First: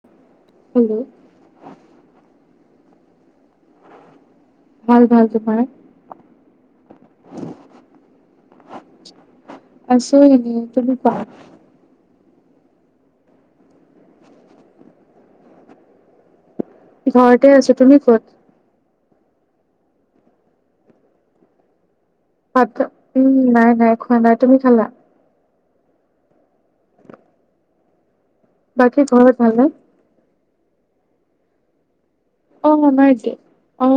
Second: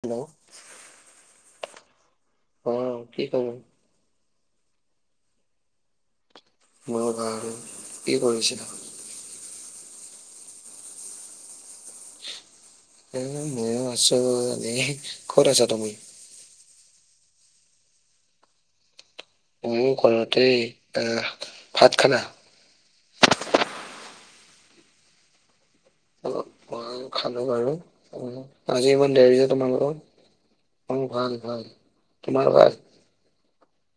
Hello. Hello অ, কি [unintelligible] ভাল, ভাল। তোমাৰ? মোৰ ভাল। কি কৰিছিলা? আছো ইনে। তুমি কোৱা। এনে মইও আছো এনে। ক'ত আছা তুমি? ঘৰতে আছো। তুমি ক'ত? মইও ঘৰতে, আ ভাত খালা? ভাত উম নাই, নাই খোৱা নাই। তুমি খালা‌? অলপ মই খালো বাৰু। [unintelligible] আজি বাকী ইমান ঘৰত দেৰি যে ভালনে তোমালোকৰ? উ ভাল, ভাল। তোমাৰ অ, ভাল? আমাৰ দে অ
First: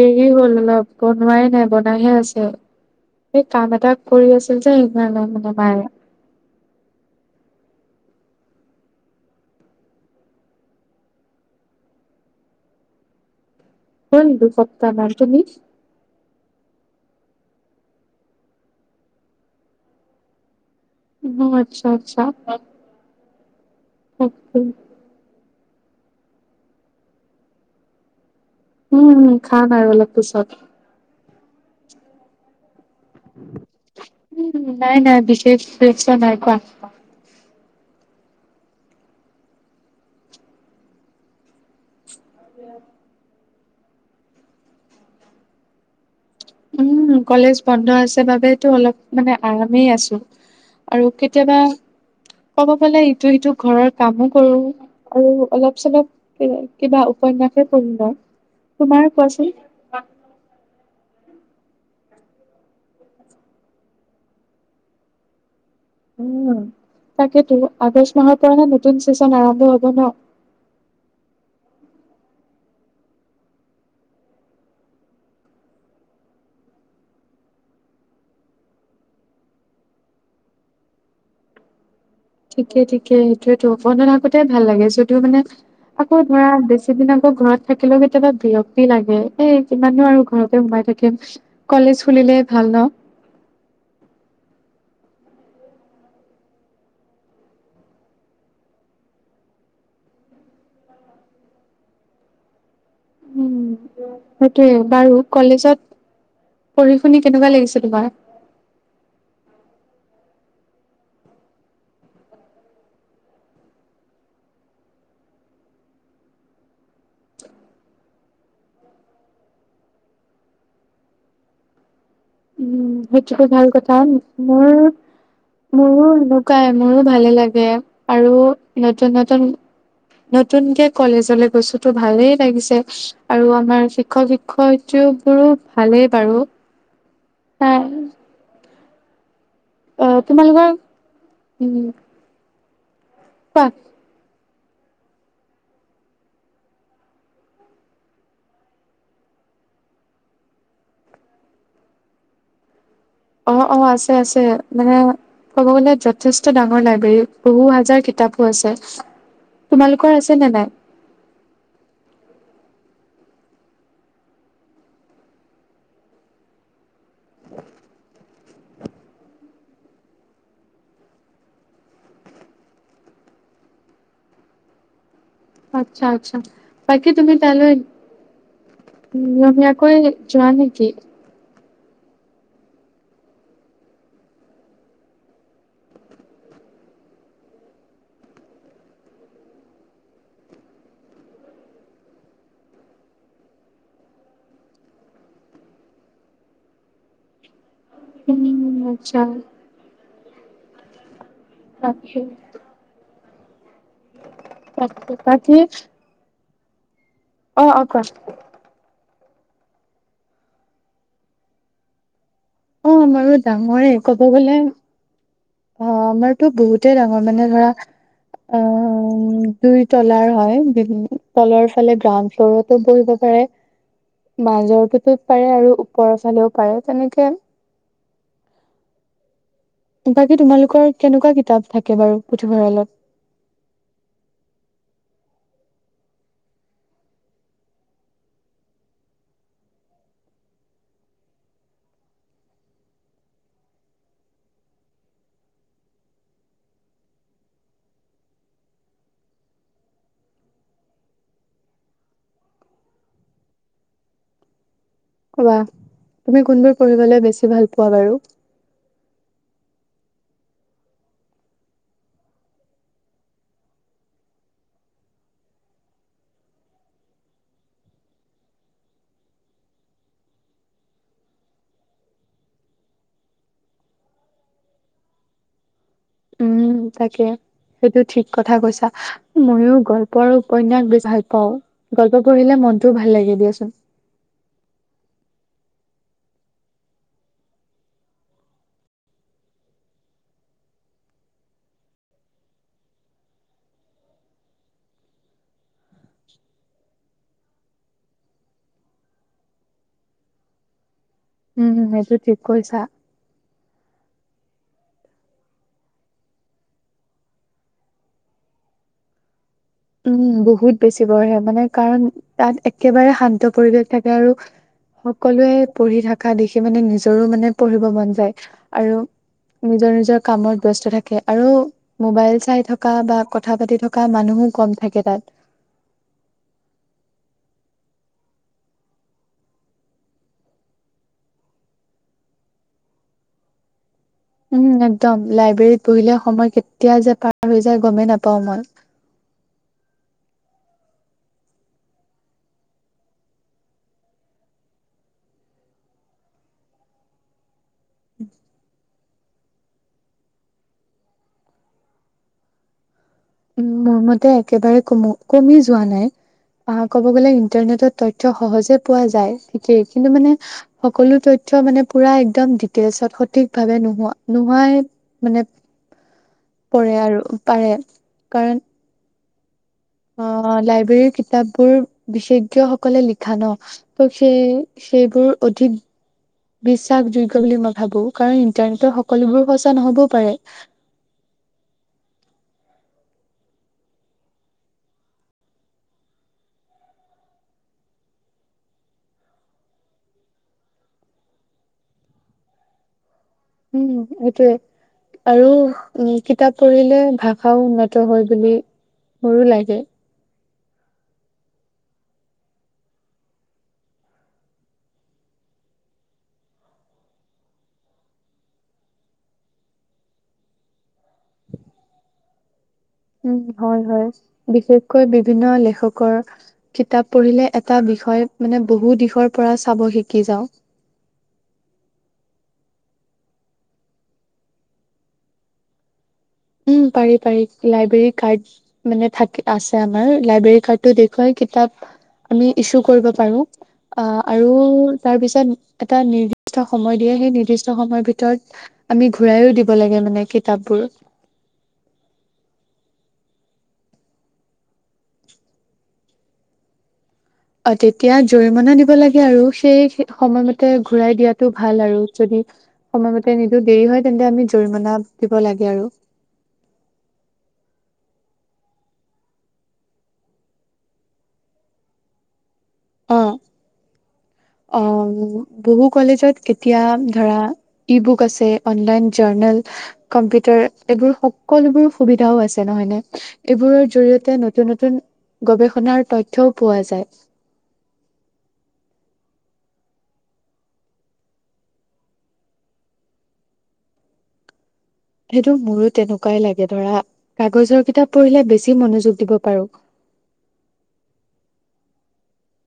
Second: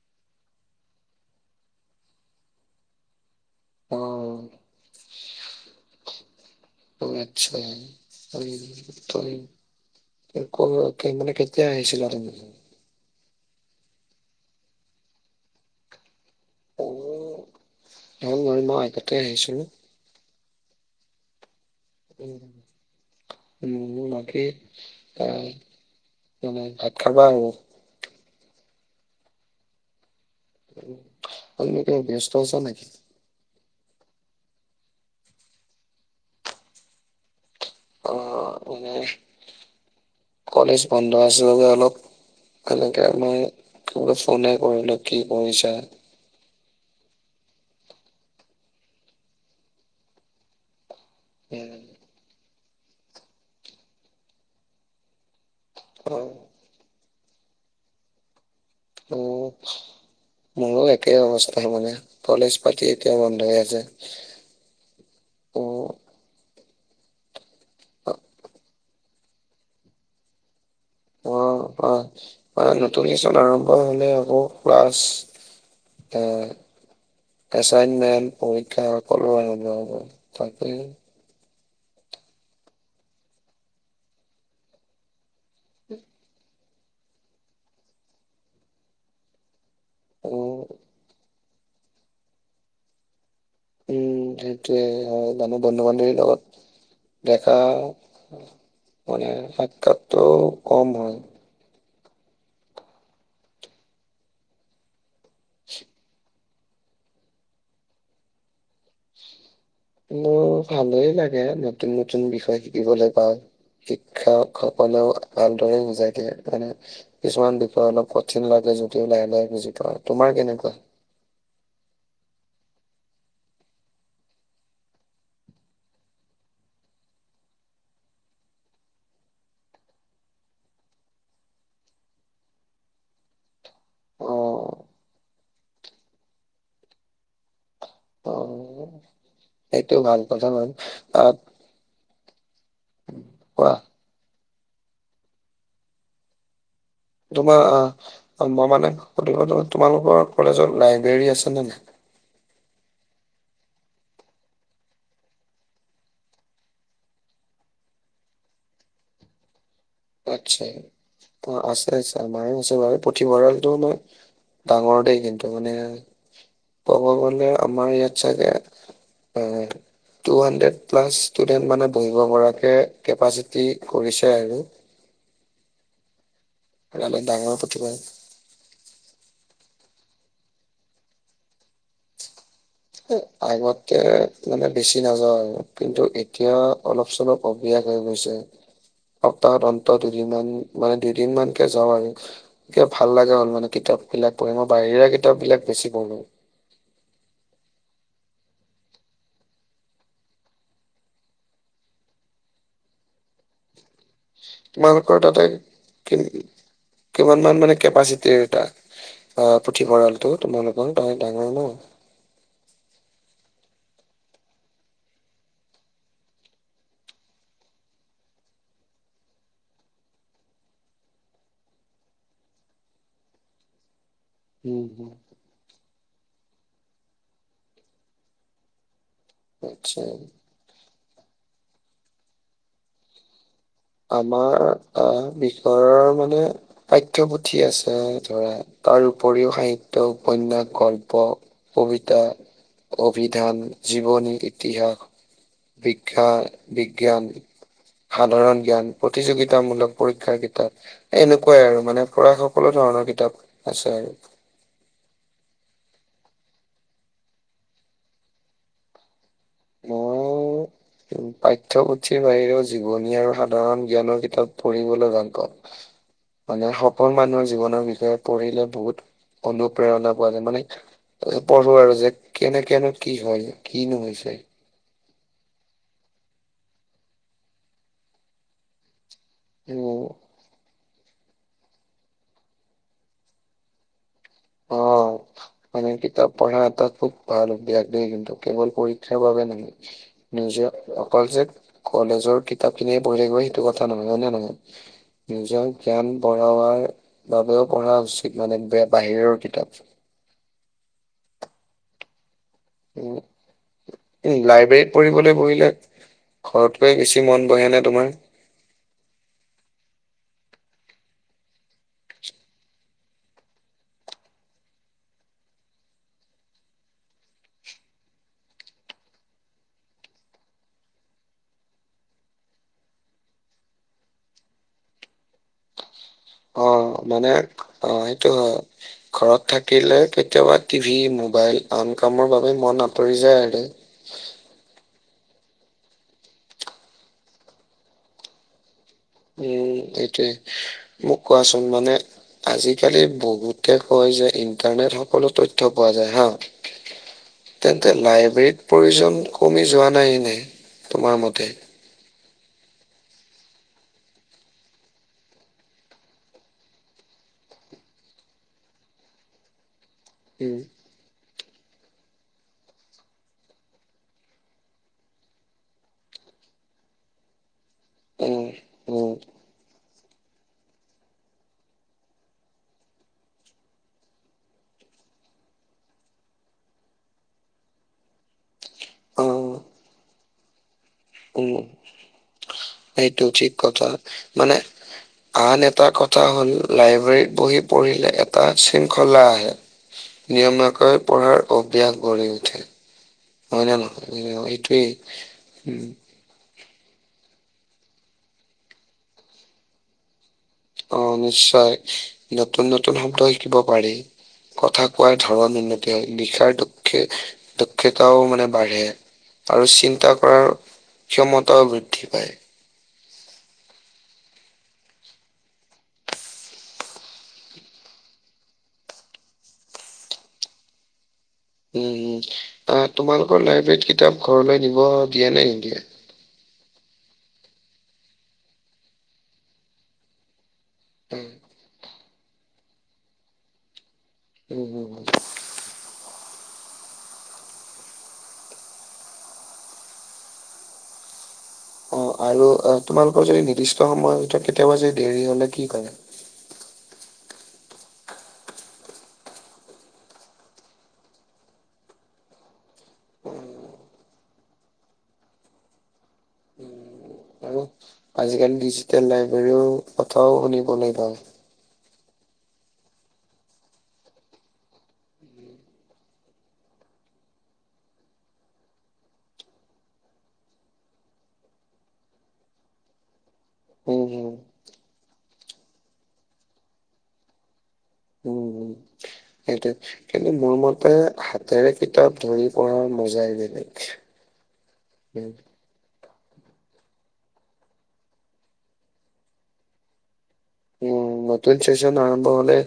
দেৰি হ'ল অলপ। বনোৱাই নাই, বনাইহে আছে। এ কাম এটা অ কৰি আছিল যে সেইকাৰণে মানে মায়ে অ আচ্ছা [unintelligible] [unintelligible] মানে কেতিয়া আহিছিলা তুমি? হ'ল দুসপ্তাহমান, তুমি? অ, হ'ল মই মই [unintelligible] তে আহিছিলোঁ। অ আচ্ছা, আচ্ছা। [unintelligible] [unintelligible] তুমি ভাত খাবা আৰু। উম, খাম আৰু অলপ পিছত। [unintelligible] তুমি ব্যস্ত আছা নেকি? উ নাই নাই বিশেষ ব্যস্ত নাই, কোৱা। অ, মানে কলেজ বন্ধ আছিল বাবে অলপ সেনেকে আমি [unintelligible] ফনে কৰিলো কি কৰিছা? উম, কলেজ বন্ধ আছে বাবেতো অলপ মানে আৰামেই আছো আৰু কে কেতিয়াবা উম, ক'ব গলে ইটো সিটো ঘৰৰ কামো কৰো আৰু অলপ চলপ অ' কিবা উপন্যাসে পহি লও। উ [unintelligible] মোৰো একেই অৱস্থা মানে। কলেজ পাতি এতিয়া বন্ধ হৈ আছে। উম, উ, তাকেটো। আগষ্ট মাহৰ পৰাহে নতুন চেচন আৰম্ভ হ'ব ন? অ, অ নতুন চেচন আৰম্ভ হ'লে আকৌ ক্লাছ আ এচাইনমেন্ট, পৰীক্ষা সকলো আৰম্ভ হ'ব। তাকেই ঠিকে, ঠিকে। সেইটোৱেটো। বন্ধ থাকোতেই ভাল লাগে, যদিও মানে আকৌ ধৰা বেছ সেদিনা আকৌ ঘৰত থাকিলেও কেতিয়াবা বিৰক্তি লাগে। এই কিমাননো আৰু ঘৰতে সোমাই থাক কিম। কলেজ খুলিলেই ভাল ন। উম, সেইটোৱে হয়। [unintelligible] বন্ধু-বান্ধৱীৰ লগত দেখা মানে সাক্ষাৎটো কম হয়। সেইটোৱে, বাৰু কলেজত পঢ়ি- শুনি কেনেকুৱা লাগিছে তোমাৰ? মোৰ ভালেই লাগে নতুন নতুন বিষয় শিকিবলে পাওঁ। শিক্ষকসকলেও ভালদৰে বুজাই দিয়ে মানে কিছুমান বিষয় অলপ কঠিন লাগে যদিও লাহে লাহে বুজি পাওঁ, তোমাৰ কেনেকুৱা? উম, সেইটো [unintelligible] ভাল কথা। মোৰ মোৰো সেনকুৱাই। মোৰো ভালে লাগে আৰু নতুন নতুন নতুনকে কলেজলে গৈছো তো ভালেই লাগিছে। আৰু আমাৰ অ', শিক্ষক-শিক্ষয়িত্ৰীওবোৰো ভালেই বাৰু। পাম অ', সেইটো ভাল কথা তোমালোকৰ বাৰু। [unintelligible] উম। কোৱা। তোমা অ মই মানে সুধিব [unintelligible] তোমালোকৰ কলেজৰ লাইব্ৰেৰী আছে নে নাই? অ, অ আছে, আছে। মানে ক'ব গলে যথেষ্ট ডাঙৰ লাইব্ৰেৰী, বহু হাজাৰ কিতাপো আছে। তোমালোক আচ্ছা, আছে, আছে আমাৰো আছে বাৰু। পুথিভঁৰালটো মা ডাঙৰ দেই কিন্তু। মানে ক'ব গলে আমাৰ ইয়াত চাগে উম। টু হাণ্ড্ৰেড প্লাছ ষ্টুডেন্ট মানে বহিব পৰাকে কেপাচিটি কৰিছে আৰু। আচ্ছা, আচ্ছা। বাকী অলপ তুমি ডাঙৰ তালৈ প্ৰতিভা নিয়মীয়াকৈ যোৱা নেকি? এ আগতে মানে বেছি নাযাওঁ আৰু কিন্তু এতিয়া অলপ-চলপ অ বিয়া হৈ গৈছে। সপ্তাহত অন্ত দুদিনমান মানে দুদিনমানকে যাওঁ আৰু। কিবা ভাল লাগা হ'ল মানে কিতাপবিলাক পঢ়ি। মই বাহিৰা কিতাপবিলাক বেছি পঢ়ো। উ আচ্ছা। তাকে। তাকে তোমালোকৰ তাতে বাকী অ কি-কিমানমান মানে অ কোৱা কেপাচিটিৰ এটা অ পুথিভঁৰালটো তোমালোকৰ তহ ডাঙৰ ন? অ, আমাৰো ডাঙৰে, ক'ব গলে অ, আমাৰতো বহুতেই ডাঙৰ। মানে ধৰা আ দুই তলাৰ হয় [unintelligible] তলৰ ফালে গ্ৰাউণ্ড ফ্ল'ৰতো বহিব পাৰে। [inaudible] উম হম মাজৰটোতো পাৰে আৰু ওপৰৰ ফালেও পাৰে। তেনেকে আচ্ছা বাকী তোমালোকৰ কেনেকুৱা কিতাপ থাকে বাৰু পুথিভঁৰালত? আমাৰ আ বিষয়ৰ মানে পাঠ্যপুথি আছে ধৰা তাৰ উপৰিও সাহিত্য, উপন্যাস, গল্প কবিতা, অভিধান, জীৱনী, ইতিহাস শিক্ষা, বিজ্ঞান সাধাৰণ জ্ঞান, প্ৰতিযোগিতামূলক পৰীক্ষাৰ কিতাপ এনেকুৱাই আৰু মানে পুৰা সকলো ধৰণৰ কিতাপ আছে আৰু। কোৱা, তুমি কোনবোৰ পঢ়িবলে বেছি ভাল পোৱা বাৰু? ম পাঠ্যপুথিৰ বাহিৰেও জীৱনী আৰু সাধাৰণ জ্ঞানৰ কিতাপ পঢ়িবলে ভাল পাওঁ। মানে সফল মানুহৰ জীৱনৰ বিষয়ে পঢ়িলে বহুত অনুপ্ৰেৰণা পোৱা যায়। মানে অ পঢ়ো আৰু যে কেনেকেনো কি হয়, কিনো হৈছে। উ, তাকে। সেইটো ঠিক কথা কৈছা। মইও উম গল্প আৰু উপন্যাস বেছি ভাল পাওঁ। গল্প পঢ়িলে মনটোও ভাল লাগে দিয়াচোন। অ। মানে কিতাপ পঢ়া এটা খুব ভাল অভ্যাস দেই, কিন্তু কেৱল পৰীক্ষাৰ বাবে [unintelligible] নিজেও অকল যে কলেজৰ কিতাপ খিনিয়ে পঢ়ি থাকিব সেইটো কথা নহয়, হয় নে নহয়? নিজৰ জ্ঞান বঢ়াবাৰ বাবেও পঢ়া উচিত মানে বে বাহিৰৰ কিতাপ। উম, সেইটো ঠিক কৈছা। উম, এই লাইব্ৰেৰীত পঢ়িবলৈ বহিলে ঘৰতকৈ বেছি মন বহে নে তোমাৰ? উম, বহুত বেছি বহে। মানে কাৰণ তাত একেবাৰে শান্ত পৰিৱেশ থাকে আৰু সকলোৱে পঢ়ি থাকা দেখি মানে নিজৰো মানে পঢ়িব মন যায় আৰু নিজৰ নিজৰ কামত ব্যস্ত থাকে আৰু মোবাইল চাই থকা বা কথা পাতি থকা মানুহো কম থাকে তাত। অ, মানে অ সেইটো হয়। ঘৰত থাকিলে কেতিয়াবা টিভি, মোবাইল আন কামৰ বাবে মন আঁতৰি যায় আৰু। উম, একদম। লাইব্ৰেৰীত বহিলে সময় কেতিয়া যে পাৰ হৈ যায় গমে নাপাও মই। উম, এইটোৱে। মোক কোৱাচোন মানে আজি-কালি বহুতে কয় যে ইন্টাৰনেট সকলো তথ্য পোৱা যায় হা। [inaudible] তেন্তে লাইব্ৰেৰীত প্ৰয়োজন কমি যোৱা নাই নে তোমাৰ মতে? উম, মোৰ মতে একেবাৰে কমো কমি যোৱা নাই। আ ক'ব গ'লে ইণ্টাৰনেটত তথ্য সহজে পোৱা যায় ঠিকেই, কিন্তু মানে উম সকলো তথ্য মানে পুৰা একদম ডিটেইলচত সঠিকভাৱে নোহোৱা নোহোৱাই মানে পৰে আৰু পাৰে কাৰণ উ। অ, লাইব্ৰেৰীৰ কিতাপবোৰ বিশেজ্ঞসকলে লিখা ন ত সেই সেইবোৰ অধিক বিশ্বাসযোগ্য বুলি মই ভাবো। কাৰণ ইণ্টাৰনেটৰ অ সকলোবোৰ সঁচা নহ'বও পাৰে। উম, সেইটো ঠিক কথা মানে আন এটা কথা হ'ল লাইব্ৰেৰীত বহি পঢ়িলে এটা শৃংখলা আহে। নিয়মীয়াকৈ পঢ়াৰ অভ্যাস গঢ়ি উঠে। হয় নে উম, নহয় এইটোৱে এইটোৱেই আৰু উম কিতাপ পঢ়িলে ভাষাও উন্নত হয় বুলি মোৰো লাগে। অ, নিশ্চয়। নতুন নতুন শব্দ শিকিব পাৰি। কথা কোৱাৰ ধৰণ, উন্নতি [unintelligible] লিখাৰ দক্ষ দক্ষতাও মানে বাঢ়ে। আৰু চিন্তা কৰাৰ ক্ষমতাও বৃদ্ধি পায়। উম হয়, হয়। বিশেষকৈ বিভিন্ন লেখকৰ কিতাপ পঢ়িলে এটা বিষয়ত মানে বহু দিশৰ পৰা চাব শিকি যাওঁ। উম, উম। আ তোমালোকৰ লাইব্ৰেৰীত কিতাপ ঘৰলৈ নিব দিয়ে নে নিদিয়ে? উম, পাৰি, পাৰি। লাইব্ৰেৰী কাৰ্ড মানে থাকে আছে আমাৰ। লাইব্ৰেৰী কাৰ্ড টো উম দেখুৱাই কিতাপ আমি ইছু কৰিব পাৰো আ আৰু উম উম উম। তাৰপিছত এটা নিৰ্দিষ্ট সময় দিয়ে, সেই নিৰ্দিষ্ট সময়ৰ ভিতৰত আমি ঘূৰাইও দিব লাগে মানে কিতাপবোৰ। অ, আৰু আ তোমালোকৰ যদি নিৰ্দিষ্ট সময়ৰ ভিতৰত কেতিয়াবা যদি দেৰি হ'লে কি কৰে? অ, তেতিয়া জৰিমনা দিব লাগে আৰু সেই সময়মতে ঘূৰাই দিয়াটো ভাল আৰু যদি সময়মতে নিদো দেৰি হয় তেন্তে আমি জৰিমনা দিব লাগে আৰু। আৰু? আজি-কালি ডিজিটেল লাইব্ৰেৰীও কথাও শুনিবলে পাও। [inaudible] অ, বহু কলেজত এতিয়া ধৰা ই বুক আছে, অনলাইন জাৰ্নল কম্পিউটাৰ এইবোৰ সকলোবোৰ সুবিধাও আছে, নহয় নে? এইবোৰৰ উম, হম, জৰিয়তে নতুন নতুন গৱেষণাৰ তথ্যও পোৱা যায়। উম, হম, সেইটোৱে। কিন্তু মোৰ মতে হাতেৰে কিতাপ ধৰি পঢ়াৰ মজাই বেলেগ। [unintelligible] সেইটো মোৰো তেনেকুৱাই লাগে। ধৰা কাগজৰ কিতাপ পঢ়িলে বেছি মনোযোগ দিব পাৰোঁ। অ, নতুন চেচন আৰম্ভ হ'লে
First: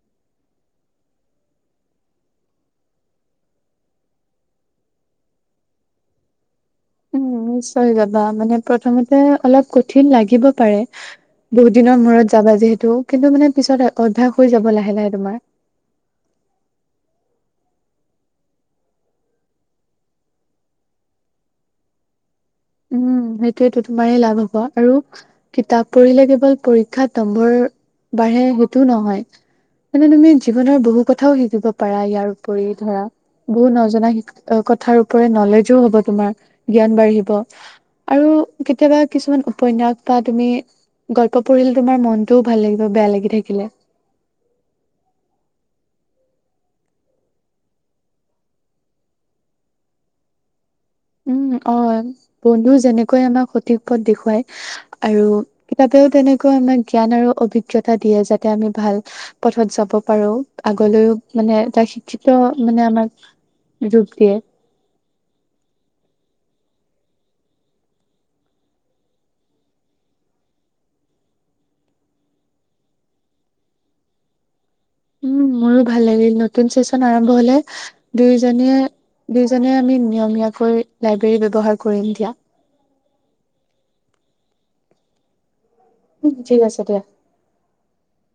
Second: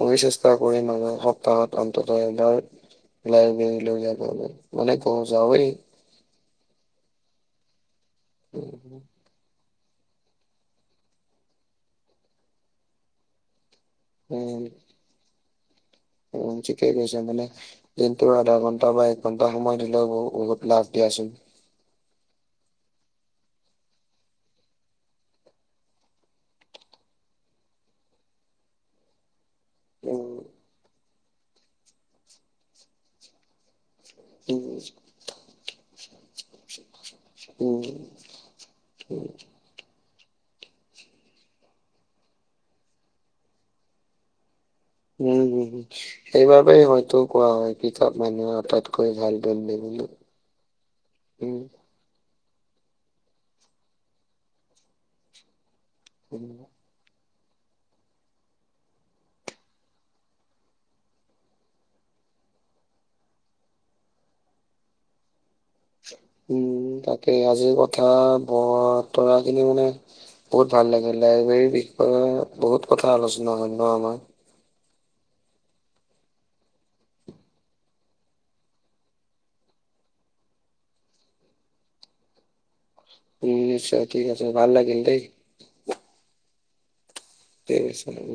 মইয়ো চেষ্টা কৰিম আৰু সপ্তাহত অন্তত এবাৰ লাইব্ৰেৰীৰ [unintelligible] মানে ক যাওঁৱেই। উম, নিশ্চয় যাবা মানে উম, প্ৰথমতে অলপ কই কঠিন লাগিব পাৰে বহুত দিনৰ মূৰত যাবা যিহেতু। কিন্তু মানে পিছত আ অভ্যাস হৈ উম, যাব লাহে- লাহে তোমাৰ। উম, ঠিকে কৈছা মানে দিনটো আধা ঘন্টা বা এক ঘন্টা সময় দিলেও ব বহুত লাভ দিয়াচোন। উম, সেইটোৱেতো তোমাৰেই লাভ হ'ব, আৰু কিতাপ পঢ়িলে কেৱল পৰীক্ষাত নম্বৰ বাঢ়ে সৌটো নহয়। মানে তুমি জীৱনৰ বহু কথাও শিকিব পাৰা ইয়াৰ উপৰি ধৰা, বহু নজনা শিক অ', উম, কথাৰ ওপৰে নলেজো হ'ব তোমাৰ, জ্ঞান বাঢ়িব উম, উম, আৰু কেতিয়াবা কিছুমান উ উপন্যাস বা তুমি গল্প পঢ়িলে তোমাৰ মনটোও ভাল লাগিব, বেয়া লাগি থাকিলে। উম, হম, হম। সেইবাবেই হয়তো কোৱা হয়, কিতাপ মানুহৰ আটাইতকৈ ভাল বন্ধু বুলি। উম, অ', বন্ধু যেনেকৈ আমাক সঠিক পথ দেখুৱায় আৰু কিতাপেও উম, তেনেকুৱা আমাক জ্ঞান আৰু অভিজ্ঞতা দিয়ে, যাতে আমি ভাল পথত যাব পাৰো, আগলৈও মানে এটা শিক্ষিত মানে আমাক [unintelligible] দিয়ে। উম, উম, তাকেই, আজিৰ কথা বৰ তৰাখিনি মানে বহুত ভাল লাগিলে, [unintelligible] বিষয় বহুত কথা আলোচনা হ'ল ন আমাৰ। উম, মোৰো ভাল লাগিল, নতুন চেচন আৰম্ভ হ'লে দুয়োজনীয়ে দুইজনে আমি নিয়মীয়াকৈ লাইব্ৰেৰী ব্যৱহাৰ কৰিম দিয়া। নিশ্চয়, ঠিক আছে ভাল লাগিল দেই। ঠিক আছে দিয়া। ঠিক আছে হ'ব।